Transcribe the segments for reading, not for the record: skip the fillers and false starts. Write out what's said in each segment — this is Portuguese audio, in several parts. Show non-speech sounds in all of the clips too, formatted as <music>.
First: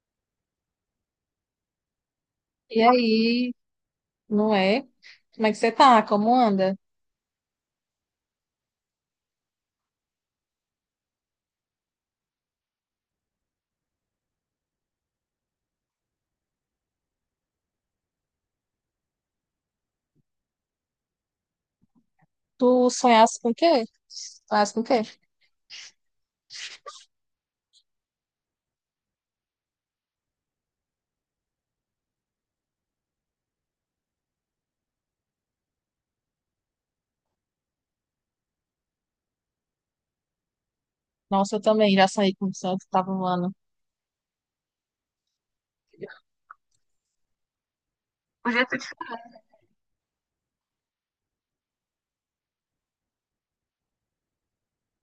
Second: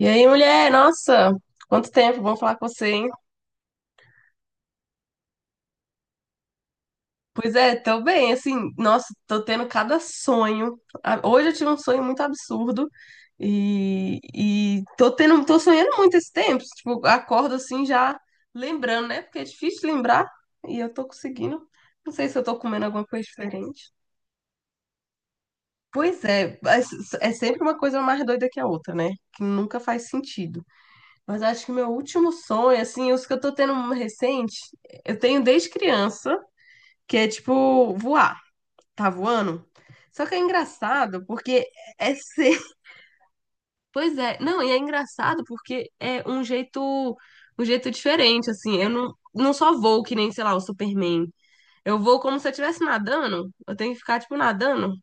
E aí, mulher, nossa, quanto tempo, bom falar com E você, hein? aí, não é? Como é que você tá? Como anda? Pois é, tô bem, assim, nossa, tô tendo cada sonho. Ah, hoje eu tive um sonho muito absurdo e, tô tendo, tô sonhando muito esse tempo, tipo, acordo assim já lembrando, né? Porque é difícil lembrar e eu tô conseguindo. Não sei se eu tô comendo Tu alguma coisa sonhaste com o quê? diferente. Sonhaste com o quê? Pois é, mas é sempre uma coisa mais doida que a outra, né? Que nunca faz sentido. Mas acho que meu último sonho, assim, os que eu tô tendo um recente, eu tenho desde criança, que é tipo voar, tá voando. Só que é engraçado Nossa, eu porque também já é sonhei com o ser. sonho <laughs> que tava voando. Pois é, não, e é engraçado porque é um jeito diferente, O assim. jeito de... Eu não, só vou que nem, sei lá, o Superman. Eu vou como se eu estivesse nadando. Eu tenho que ficar, tipo, nadando.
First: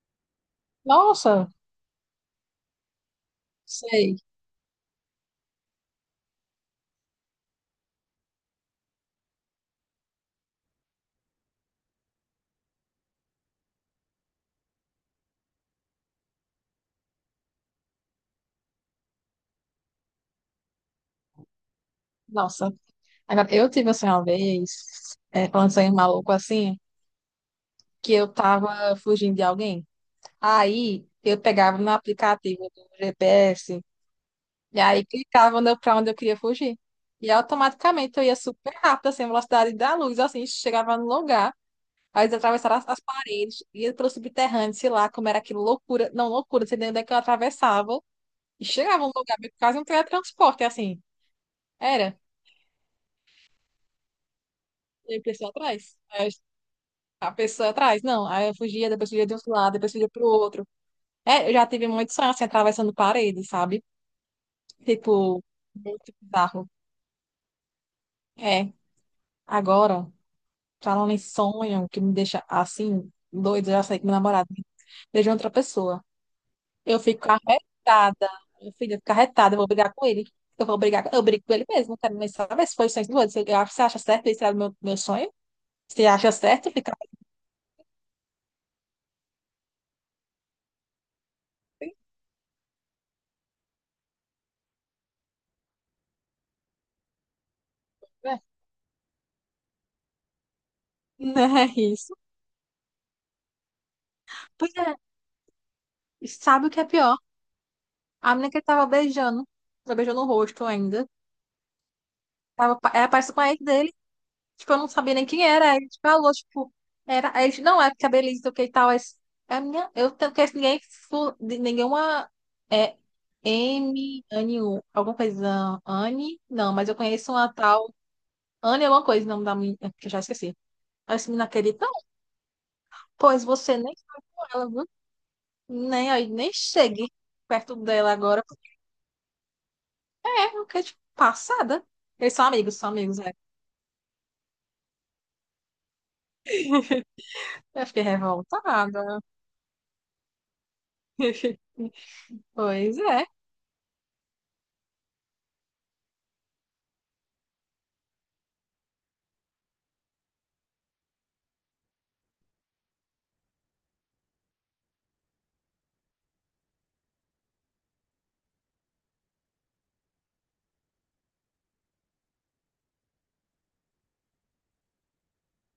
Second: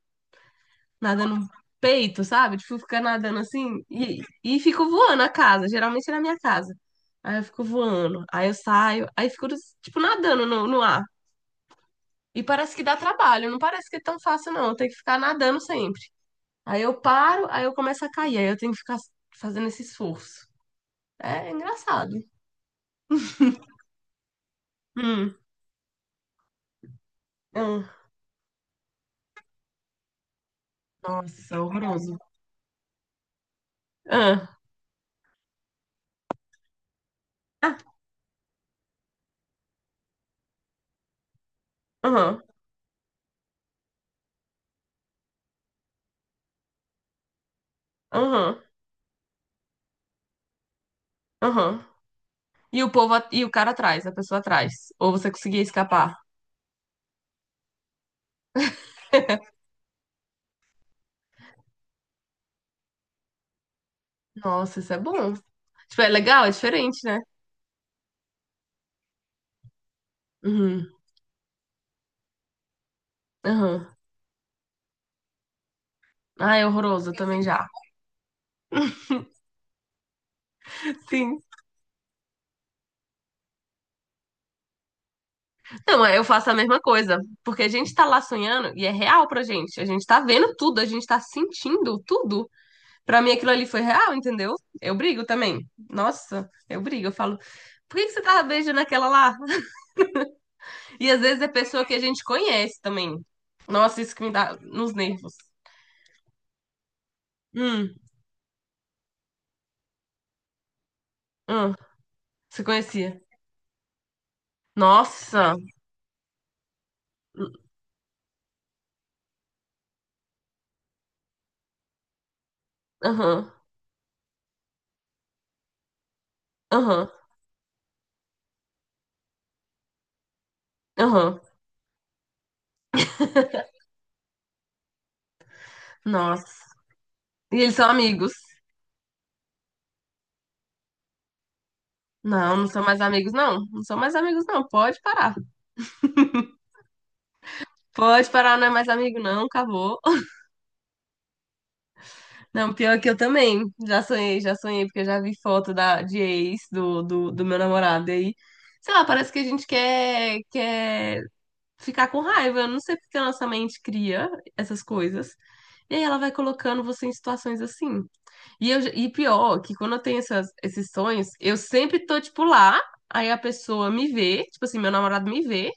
Nadando no Nossa, peito, sabe? Tipo, fica nadando assim sei. e, fico voando a casa, geralmente é na minha casa. Aí eu fico voando, aí eu saio, aí fico, tipo, nadando no ar. E parece que dá trabalho, não parece que é tão fácil, não. Eu tenho que ficar nadando sempre. Aí eu paro, aí eu começo a cair, aí eu tenho que ficar fazendo esse esforço. É engraçado. Nossa. Agora, eu tive um sonho uma vez, Hum, é, falando de sonho maluco assim, hum. que eu tava fugindo de alguém. Aí, eu Nossa, pegava no horroroso. aplicativo do GPS Ah, e aí clicava no- pra onde eu queria fugir. E ah, automaticamente eu ia super rápido, assim, a velocidade da luz, assim, chegava no lugar. Aí eles aham, atravessaram as paredes, ia pelo subterrâneo, sei lá, como era aquilo, loucura. Não, loucura, não sei nem onde é que eu atravessava. aham, E chegava num lugar, meio que quase um teletransporte, assim. aham. Era. E o povo, a- e o cara atrás, a pessoa atrás. Ou E a você pessoa conseguia atrás. escapar. Aí a pessoa atrás, não. Aí eu fugia, depois fugia de um lado, depois fugia pro outro. É, eu já tive muito sonho, assim, atravessando paredes, sabe? Nossa, isso é bom. Tipo, Tipo, é muito legal, é bizarro. diferente, né? É. Agora, Uhum, falando em sonho, que me deixa assim, doido, eu já uhum. sei que meu namorado beijou outra pessoa. Ah, é Eu horroroso, eu fico também já. arretada. Meu filho, eu fico arretada. Eu vou brigar com ele. Eu vou brigar. Eu Sim. brigo com ele mesmo. Não quero nem saber se foi o sonho do outro. Você acha certo isso? Era o meu sonho? Não, Você é, eu acha faço a certo mesma ficar coisa. Porque a gente tá lá sonhando e é real pra gente. A gente tá vendo tudo, a gente tá assim? sentindo tudo. Pra mim aquilo ali foi real, entendeu? Eu brigo também. Nossa, eu brigo. Eu falo, por que que você É. tava beijando aquela lá? E às vezes é Não é pessoa que a isso. gente conhece também. Nossa, isso que me dá Pois é. nos nervos. E sabe o que é pior? Hum, A menina que ele tava beijando. Tava beijando o rosto ainda. hum, você Tava, era conhecia. parecido com a ex dele. Tipo, eu não sabia nem quem Nossa. era. Aí ele falou, tipo, era. Aí, ele, não, é porque a Belize do que e tal. É, é a minha. Eu não conheço ninguém, de nenhuma. É Aham, M. Anne, U, alguma coisa. Anne? Não, mas eu aham, conheço uma tal. Anne, alguma coisa, o nome da minha. Que eu já esqueci. Aí esse aham. menino acredita. Não, pois você nem com ela, viu? Nem, aí, nem Nossa. chegue E eles perto são dela amigos. agora. É, porque, tipo, passada. Eles Não, não são são mais amigos, amigos, é. não. Não são mais amigos, não. Pode parar. Eu fiquei Pode parar, não é mais amigo, revoltada. não. Acabou. <laughs> <laughs> Não, Pois pior que eu é. também. Já sonhei, porque eu já vi foto da, de ex do meu namorado. E aí, sei lá, parece que a gente quer, quer ficar com raiva. Eu não sei porque a nossa mente cria essas coisas. E aí ela vai colocando você em situações assim. E, eu, e pior, que quando eu tenho essas, esses sonhos, eu sempre tô, tipo, lá. Aí a pessoa me vê, tipo assim, meu namorado me vê.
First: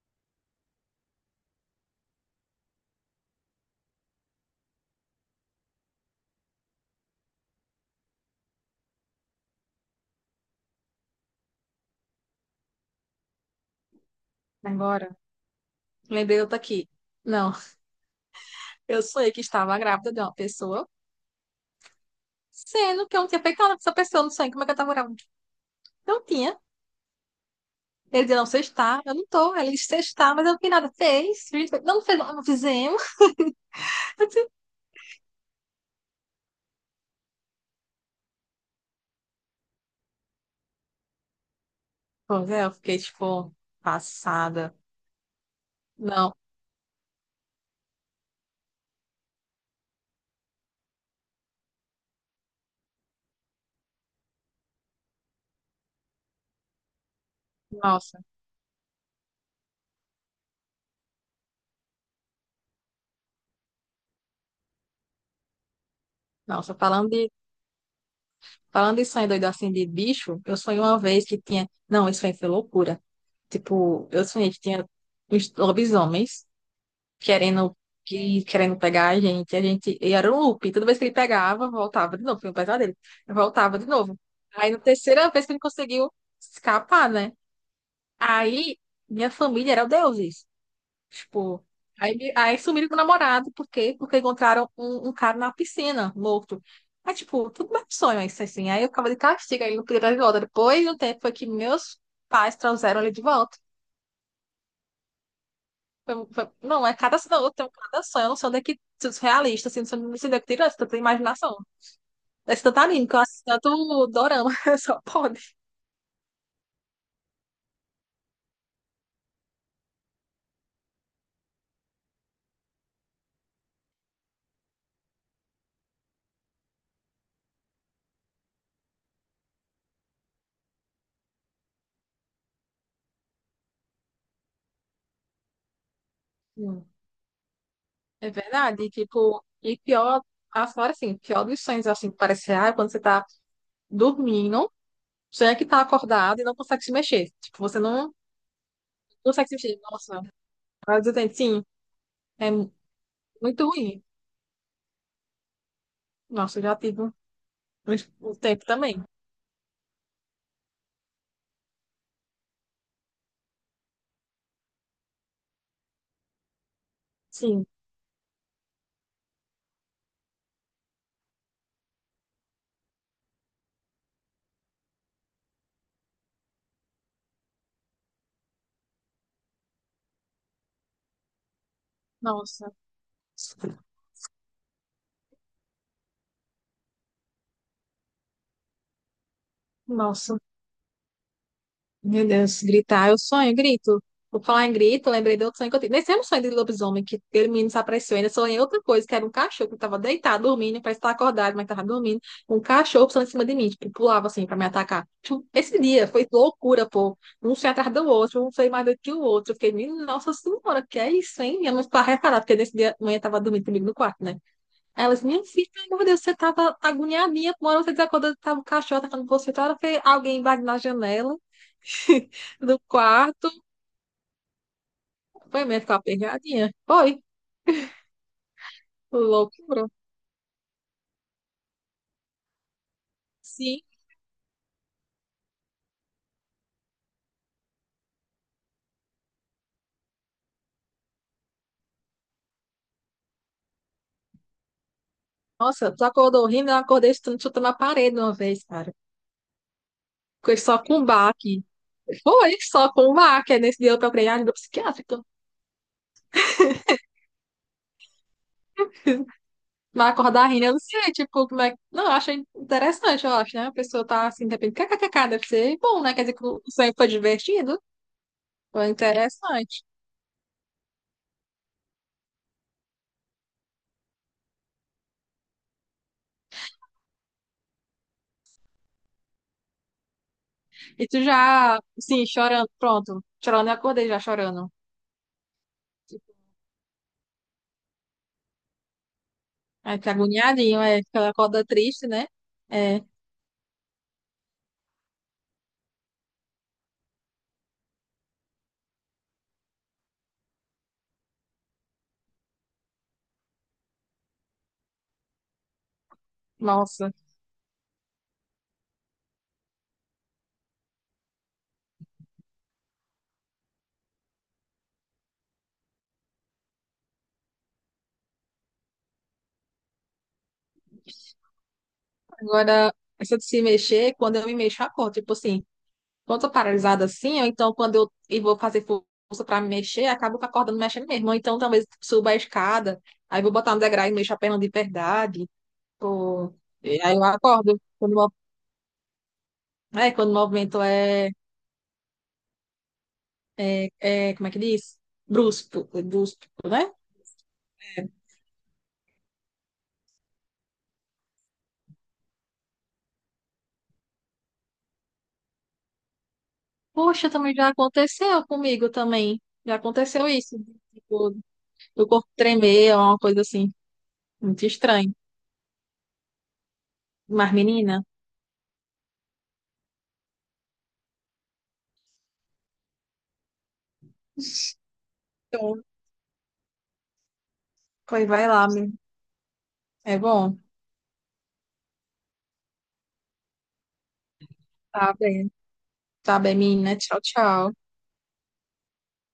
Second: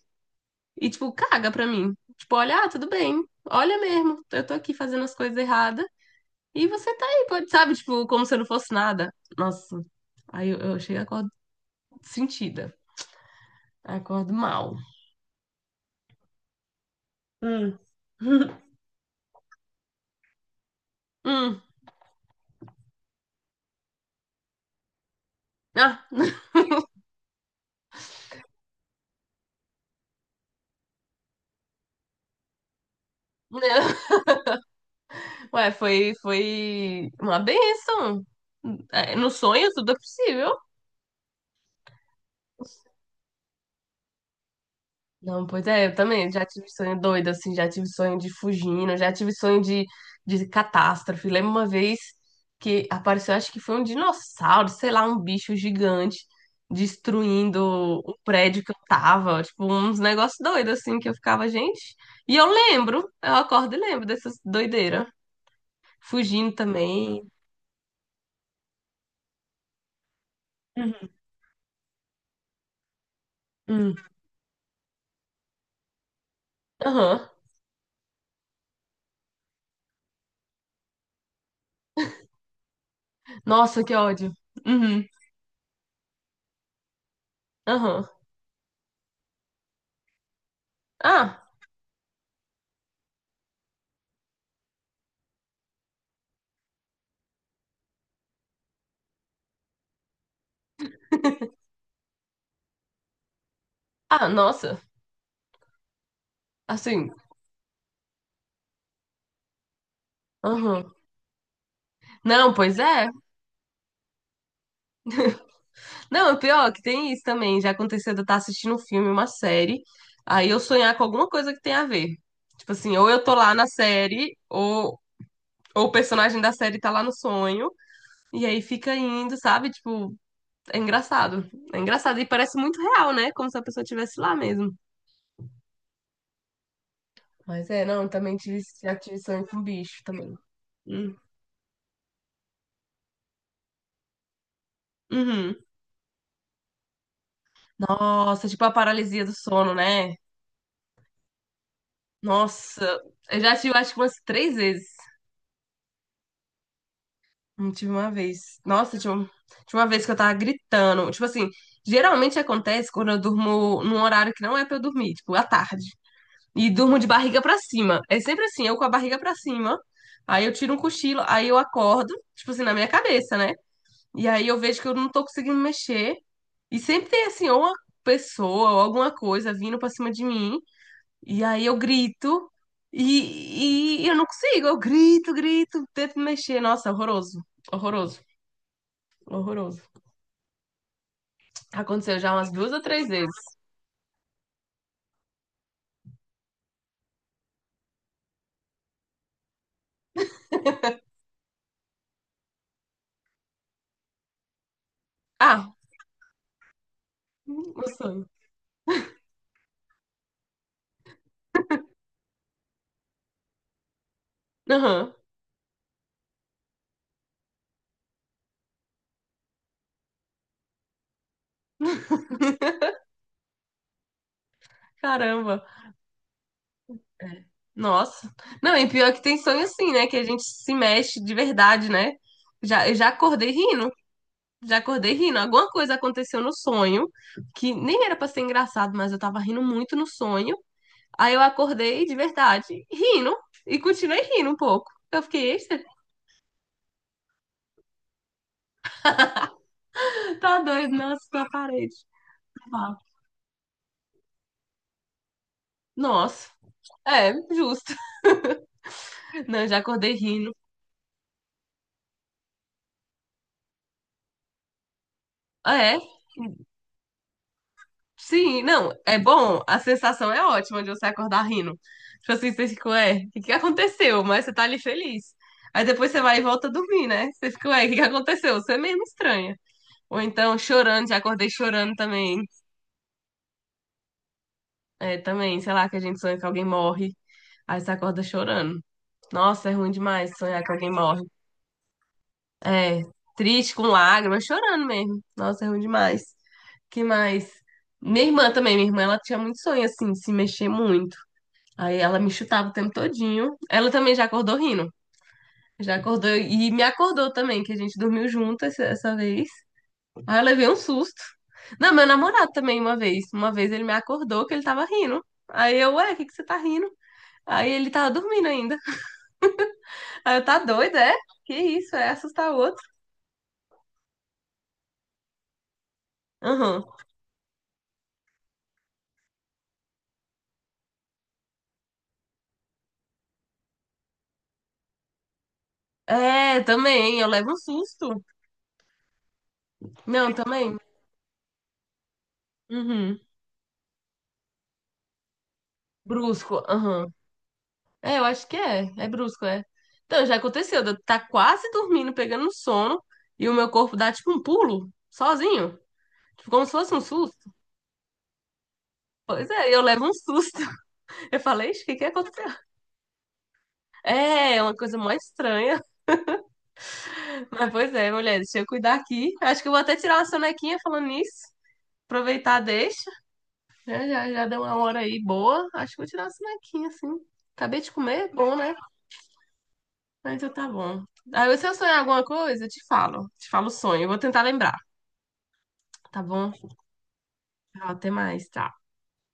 E, tipo, caga pra mim. Tipo, olha, ah, tudo bem. Olha mesmo, eu tô aqui fazendo as coisas erradas. E você tá aí, pode, sabe? Tipo, como se eu não fosse nada. Nossa. Aí eu chego e acordo sentida. Acordo mal. Agora. Lembrei outra aqui. Não, Hum. <laughs> eu sonhei que estava grávida de uma pessoa, Hum. sendo que eu não tinha feito nada com essa pessoa no sonho. Como é que eu estava grávida? Ah, Não tinha. Ele dizia, não, você está, eu não estou. Ele disse, você está, mas eu não fiz nada. Fez, fez, fez. Não, não fez, não fizemos. <laughs> <laughs> Eu disse, Ué, foi, foi uma benção. É, no sonho tudo é possível. pois é, eu fiquei, tipo, passada. Não, pois é, eu também Não, já tive sonho doido, assim, já tive sonho de fugindo, já tive sonho de catástrofe. Lembro uma vez que apareceu, acho que foi um dinossauro, sei lá, um bicho gigante destruindo o nossa, prédio que eu tava, tipo, uns negócios doidos, assim, que eu ficava, gente. E eu lembro, eu acordo e lembro dessas doideiras. Fugindo nossa, também. Falando de sonho doido assim, de bicho, eu sonhei uma Uhum. vez que tinha, não, isso aí foi loucura. Hum, Tipo, eu sonhei que tinha uns lobisomens aham. querendo, querendo pegar a gente. A gente, e era um loop. Toda vez que ele pegava, voltava de novo. Foi um pesadelo. Voltava Nossa, de que novo. ódio. Aí, na Uhum. terceira vez que ele conseguiu escapar, né? Aham. Aí, minha família era o deuses. Ah, Tipo, aí sumiram com o namorado. Por quê? Porque encontraram um cara na piscina, morto. Aí, tipo, tudo mais sonho isso, assim. Aí eu ficava de castigo, aí ele não podia dar de volta. Depois de um tempo foi que meus pais trouxeram ele de volta. ah, nossa, Não, é assim, cada sonho, eu tenho cada sonho, eu não sei onde é que surrealista, assim, não sei onde é que tirou essa aham. tanta imaginação. Não, Esse pois tanto anime, é. que eu assisto tanto dorama, <laughs> só pode. Não, o pior é que tem isso também. Já aconteceu de eu estar assistindo um filme, uma série, aí eu sonhar com alguma coisa que tem a ver. Tipo assim, ou eu tô lá na série, ou o personagem da série tá lá no sonho, e aí fica indo, sabe? Tipo, é engraçado. É engraçado e parece muito real, né? Como se a pessoa estivesse lá mesmo. Hum. Mas é, não, É também tive, verdade, e, já tive tipo, sonho com e bicho pior, também. afora Hum. assim, pior dos sonhos, assim, que parece real, é quando você tá dormindo, Uhum. sonha que tá acordado e não consegue se mexer. Tipo, você não Nossa, tipo a paralisia do consegue se sono, mexer. né? Nossa, mas eu tenho, sim, é mu- Nossa, eu já muito tive acho que ruim. umas três vezes. Nossa, eu já tive um, Tive uma um vez. tempo Nossa, também. tinha um- tinha uma vez que eu tava gritando. Tipo assim, geralmente acontece quando eu durmo num horário que não é pra eu dormir, tipo, à tarde. E durmo de barriga pra Sim, cima. É sempre assim, eu com a barriga pra cima. Aí eu tiro um cochilo, aí eu acordo, tipo assim, na minha cabeça, né? E aí eu vejo que eu não tô conseguindo me mexer. E sempre tem assim, ou uma pessoa ou alguma coisa vindo pra cima de mim. E aí eu grito. nossa. E, eu não consigo, eu grito, grito, tento me mexer. Nossa, horroroso, horroroso. Horroroso. Nossa. Aconteceu Meu já umas Deus, duas ou três gritar, eu vezes. sonho, grito. Vou falar em grito, lembrei do outro sonho que eu tive. Nesse mesmo sonho de lobisomem, que aquele menino desapareceu, ainda sonhei outra coisa, que era um cachorro que estava deitado, dormindo, parece estar acordado, mas estava dormindo. Um cachorro passando em cima de mim, tipo, pulava assim para me atacar. Tipo, Ah, esse dia foi loucura, pô. Um sonho o atrás do sonho. outro, um sonho mais doido que o outro. Eu Fiquei, menina, nossa senhora, que é isso, hein? Minha mãe ficava reparada, porque nesse dia a mãe estava dormindo comigo no quarto, né? Aí Aham. ela disse, minha filha, meu Deus, você estava agoniadinha, uma hora você desacordou, estava o cachorro atacando você, outra hora foi alguém invadindo na janela. <laughs> do quarto. Caramba. Foi mesmo ficar aperreadinha. Foi, É. Nossa. Não, e pior que tem sonho loucura. assim, né? Que a gente se mexe de verdade, né? Já, eu já acordei Sim. rindo. Já acordei rindo. Alguma coisa aconteceu no sonho que nem era pra ser engraçado, mas eu tava rindo muito no sonho. Aí eu acordei de verdade, rindo. E continuei rindo um pouco. Eu fiquei, "Eita, Nossa, tu acordou rindo, eu acordei chutando, chutando a parede uma vez, cara. Foi tá só doido, com nossa, com a baque. parede. Foi só com baque. Aí nesse dia eu procurei ajuda psiquiátrica. Nossa. É, justo. Não, eu já Mas acordei <laughs> acordar rindo. rindo, eu não sei, tipo, como é que... Não, eu acho interessante, eu acho, né? A pessoa tá assim, de repente, kkkk, deve ser É, bom, né? Quer dizer que o sonho foi divertido. sim, Foi não, é bom, a interessante. sensação é ótima de você acordar rindo. Tipo assim, você fica, ué, o que que aconteceu? Mas você tá ali feliz. Aí depois você vai e volta a dormir, né? Você fica, ué, o que que aconteceu? Você é mesmo estranha. Ou então E chorando, já tu já, acordei chorando assim, também. chorando, pronto. Chorando, eu acordei já chorando. É, também, sei lá, que a gente sonha que alguém morre, aí você acorda chorando. Nossa, é ruim Ai, que demais sonhar que agoniadinho, alguém é, que morre. ela acorda triste, né? É, É, triste, com lágrimas, chorando mesmo. Nossa, é ruim demais. Que mais? Minha irmã também, minha irmã, ela tinha muito sonho assim, de se mexer muito. Aí ela me chutava o tempo todinho. Ela também já acordou rindo. Já acordou e me nossa. acordou também, que a gente dormiu junto essa vez. Aí eu levei um susto. Não, meu namorado também uma vez. Uma vez ele me acordou que ele tava rindo. Aí eu, ué, o que que você tá rindo? Aí ele tava dormindo ainda. Aí eu, tá doido, é? Que isso, é assustar o outro. Agora, essa de se mexer, quando eu me mexo, eu acordo. Tipo assim, quando eu tô Aham. paralisada assim, ou então quando eu vou fazer força pra me mexer, acabo acordando mexendo mesmo. Ou então talvez suba a escada, aí vou botar no degrau e mexo a perna de verdade. Ou... É, Aí também, eu eu levo um acordo. Quando, susto. É, quando Não, o também. movimento é, Uhum. Como é que diz? Brusco, brusco, Brusco, né? aham. É, eu acho que é. É brusco, é. Então, já aconteceu. De eu tá quase dormindo, pegando um sono, e o meu corpo dá tipo um pulo, sozinho. Tipo, como se fosse um Poxa, susto. também já aconteceu comigo também. Pois é, Já eu levo um aconteceu isso. susto. <laughs> Eu falei, "Ixi, o que que O corpo aconteceu? tremer é uma coisa assim, É, é muito uma coisa mó estranha. estranha. <laughs> Mas, Mas, pois menina, é, mulher, deixa eu cuidar aqui. Acho que eu vou até tirar uma sonequinha falando nisso. Aproveitar, deixa. Já, já, já deu uma hora aí boa. então, Acho que vou tirar uma sonequinha, assim. Acabei de comer, pois é vai bom, lá, né? menina. É Mas então bom. tá bom. Aí, se eu sonhar alguma coisa, eu te falo. Te falo o sonho. Eu vou tentar lembrar. Tá bem. Tá Tá bom? bem, menina. Tchau, tchau. Tchau, até mais. Tá.